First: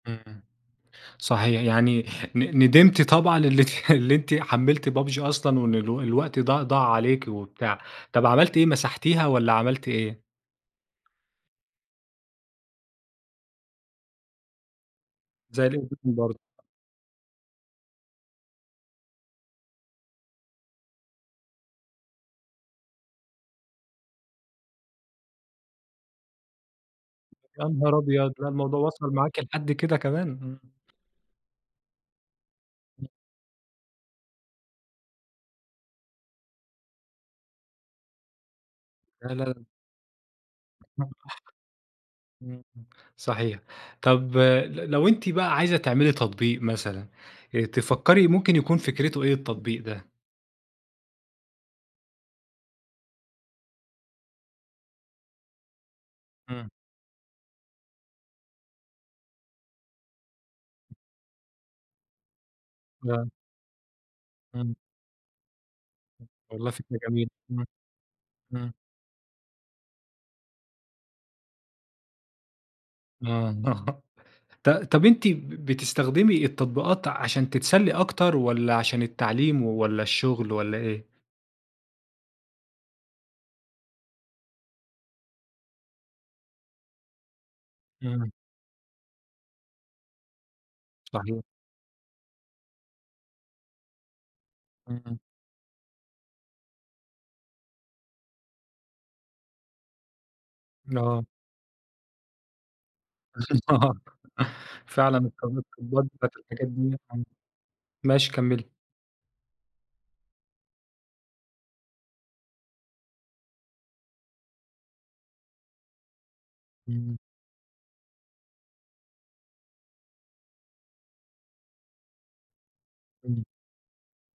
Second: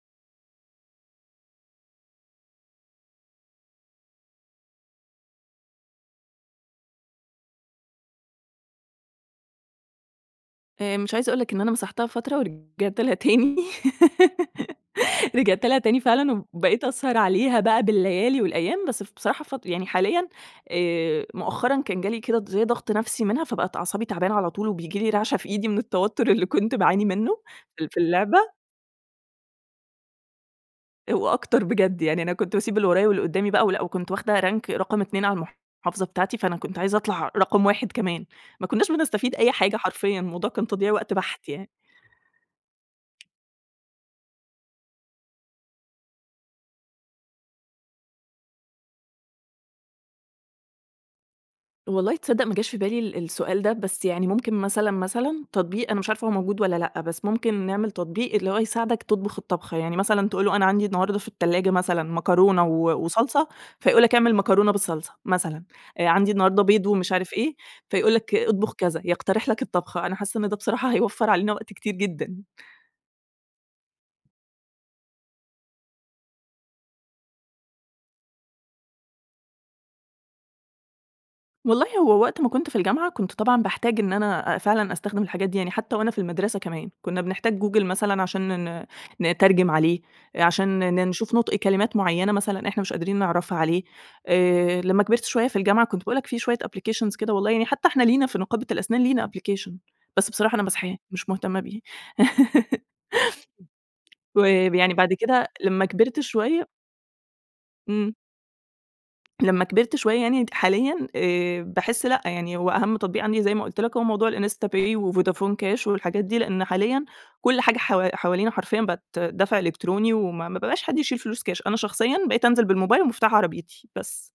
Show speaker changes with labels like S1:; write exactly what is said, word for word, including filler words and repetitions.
S1: إمم إمم. صحيح يعني ن ندمتِ طبعًا إنِّك اللي أنتِ حملتِ PUBG أصلًا وإن الو الوقت ض ضاع عليكِ وبتاع. طَب عملتِ إيه مسحتيها والّا عملتِ إيه؟
S2: آآ مش عايزة اقول لك إن أنا مسحتها فترة ورجعت لها تاني،
S1: زي
S2: رجعت لها
S1: اللي [unintelligible]
S2: تاني
S1: برضه.
S2: فعلًا، وبقيت اسهر عليها بقى بالليالي والأيام بس ف بصراحة فت يعني حاليًا آآ مؤخرًا كان جالي كده د زي ضغط نفسي منها فبقت أعصابي تعبانة على طول، وبييجي لي رعشة في إيدي من التوتر اللي كنت باعاني منُّه
S1: يا
S2: في ال
S1: نهار
S2: في
S1: أبيض! لا
S2: اللعبة
S1: الموضوع وصل معاكِ لحد كده كمان! امم.
S2: آآ وأكتر بجد يعني أنا كنت باسيب اللي ورايا
S1: [unintelligible]
S2: واللي قدامي بقى ولأ، وكنت واخدة rank رقم اتنين على المحافظة بتاعتي، فأنا كنت عايزة اطلع رقم واحد كمان. ما كنّاش بنستفيد أي
S1: [unintelligible]
S2: حاجة حرفيًا الموضوع كان تضييع وقت بَحت يعني.
S1: [unintelligible] إمم صحيح. طَب ل لو أنتِ بقى عايزة تعملي تطبيق مثلًا، آآ تفكّري ممكن يكون فكرته إيه التطبيق ده؟
S2: والله تصدق ما جاش في بالي ال السؤال ده، بس يعني ممكن مثلًا مثلًا تطبيق أنا مش عارفة هو موجود
S1: إمم.
S2: والّا لأ، بس ممكن نعمل تطبيق اللي هو يساعدك تطبخ الطبخة. يعني مثلًا تقول له أنا عندي النهارده في التلاجة مثلًا مكرونة و
S1: [unintelligible]
S2: وصلصة فيقول لك اعمل مكرونة
S1: إمم.
S2: بالصلصة مثلًا، آآ عندي النهارده
S1: والله
S2: بيض
S1: فكرة
S2: ومش
S1: جميلة.
S2: عارف إيه،
S1: إمم.
S2: فيقول لك
S1: إمم.
S2: اطبخ كذا، يقترح لك الطبخة. أنا حاسة إن ده بصراحة هيوفّر علينا وقت كتير جدًا.
S1: آه، ط طب أنتِ ب بتستخدمي التطبيقات عشان تتسلي أكتر، والّا عشان التعليم والّا الشغل والّا إيه؟
S2: والله هو وقت ما كنت في الجامعة كنت طبعًا باحتاج إن أنا أ فعلًا أستخدم الحاجات دي، يعني حتى وأنا في المدرسة كمان كنّا بنحتاج google مثلًا
S1: إمم.
S2: عشان ن ن نترجم عليه، آآ، عشان ن نشوف
S1: صحيح.
S2: نُطق كلمات معيّنة مثلًا إحنا مش قادرين نعرفها عليه، آآ، لمّا
S1: إمم.
S2: كبرت شوية في الجامعة كنت باقول لك في شوية application كده والله، يعني حتى إحنا لينا في نقابة الأسنان لينا application بس بصراحة أنا ماسحاه
S1: آه.
S2: مش مهتمة بيه.
S1: آه
S2: وب يعني بعد
S1: فعلًا
S2: كده لمّا
S1: التطبيقات
S2: كبرت
S1: بتاعة الحاجات
S2: شوية
S1: دِيّة آه
S2: إمم.
S1: ماشي كمّلي.
S2: لمّا كبرت شوية يعني حاليًا آآ باحس لأ، يعني هو أهَم تطبيق عندي زي ما قُلت لك هو موضوع الinstapay وvodafon cash والحاجات دي، لإن حاليًا
S1: إمم.
S2: كل حاجة حو حوالينا حرفيًا بقت دفع إلكتروني وما ما ب بقاش حد يشيل فلوس كاش، أنا شخصيًا بقيت انزل بالموبايل ومفتاح
S1: إمم.
S2: عربيتي بس.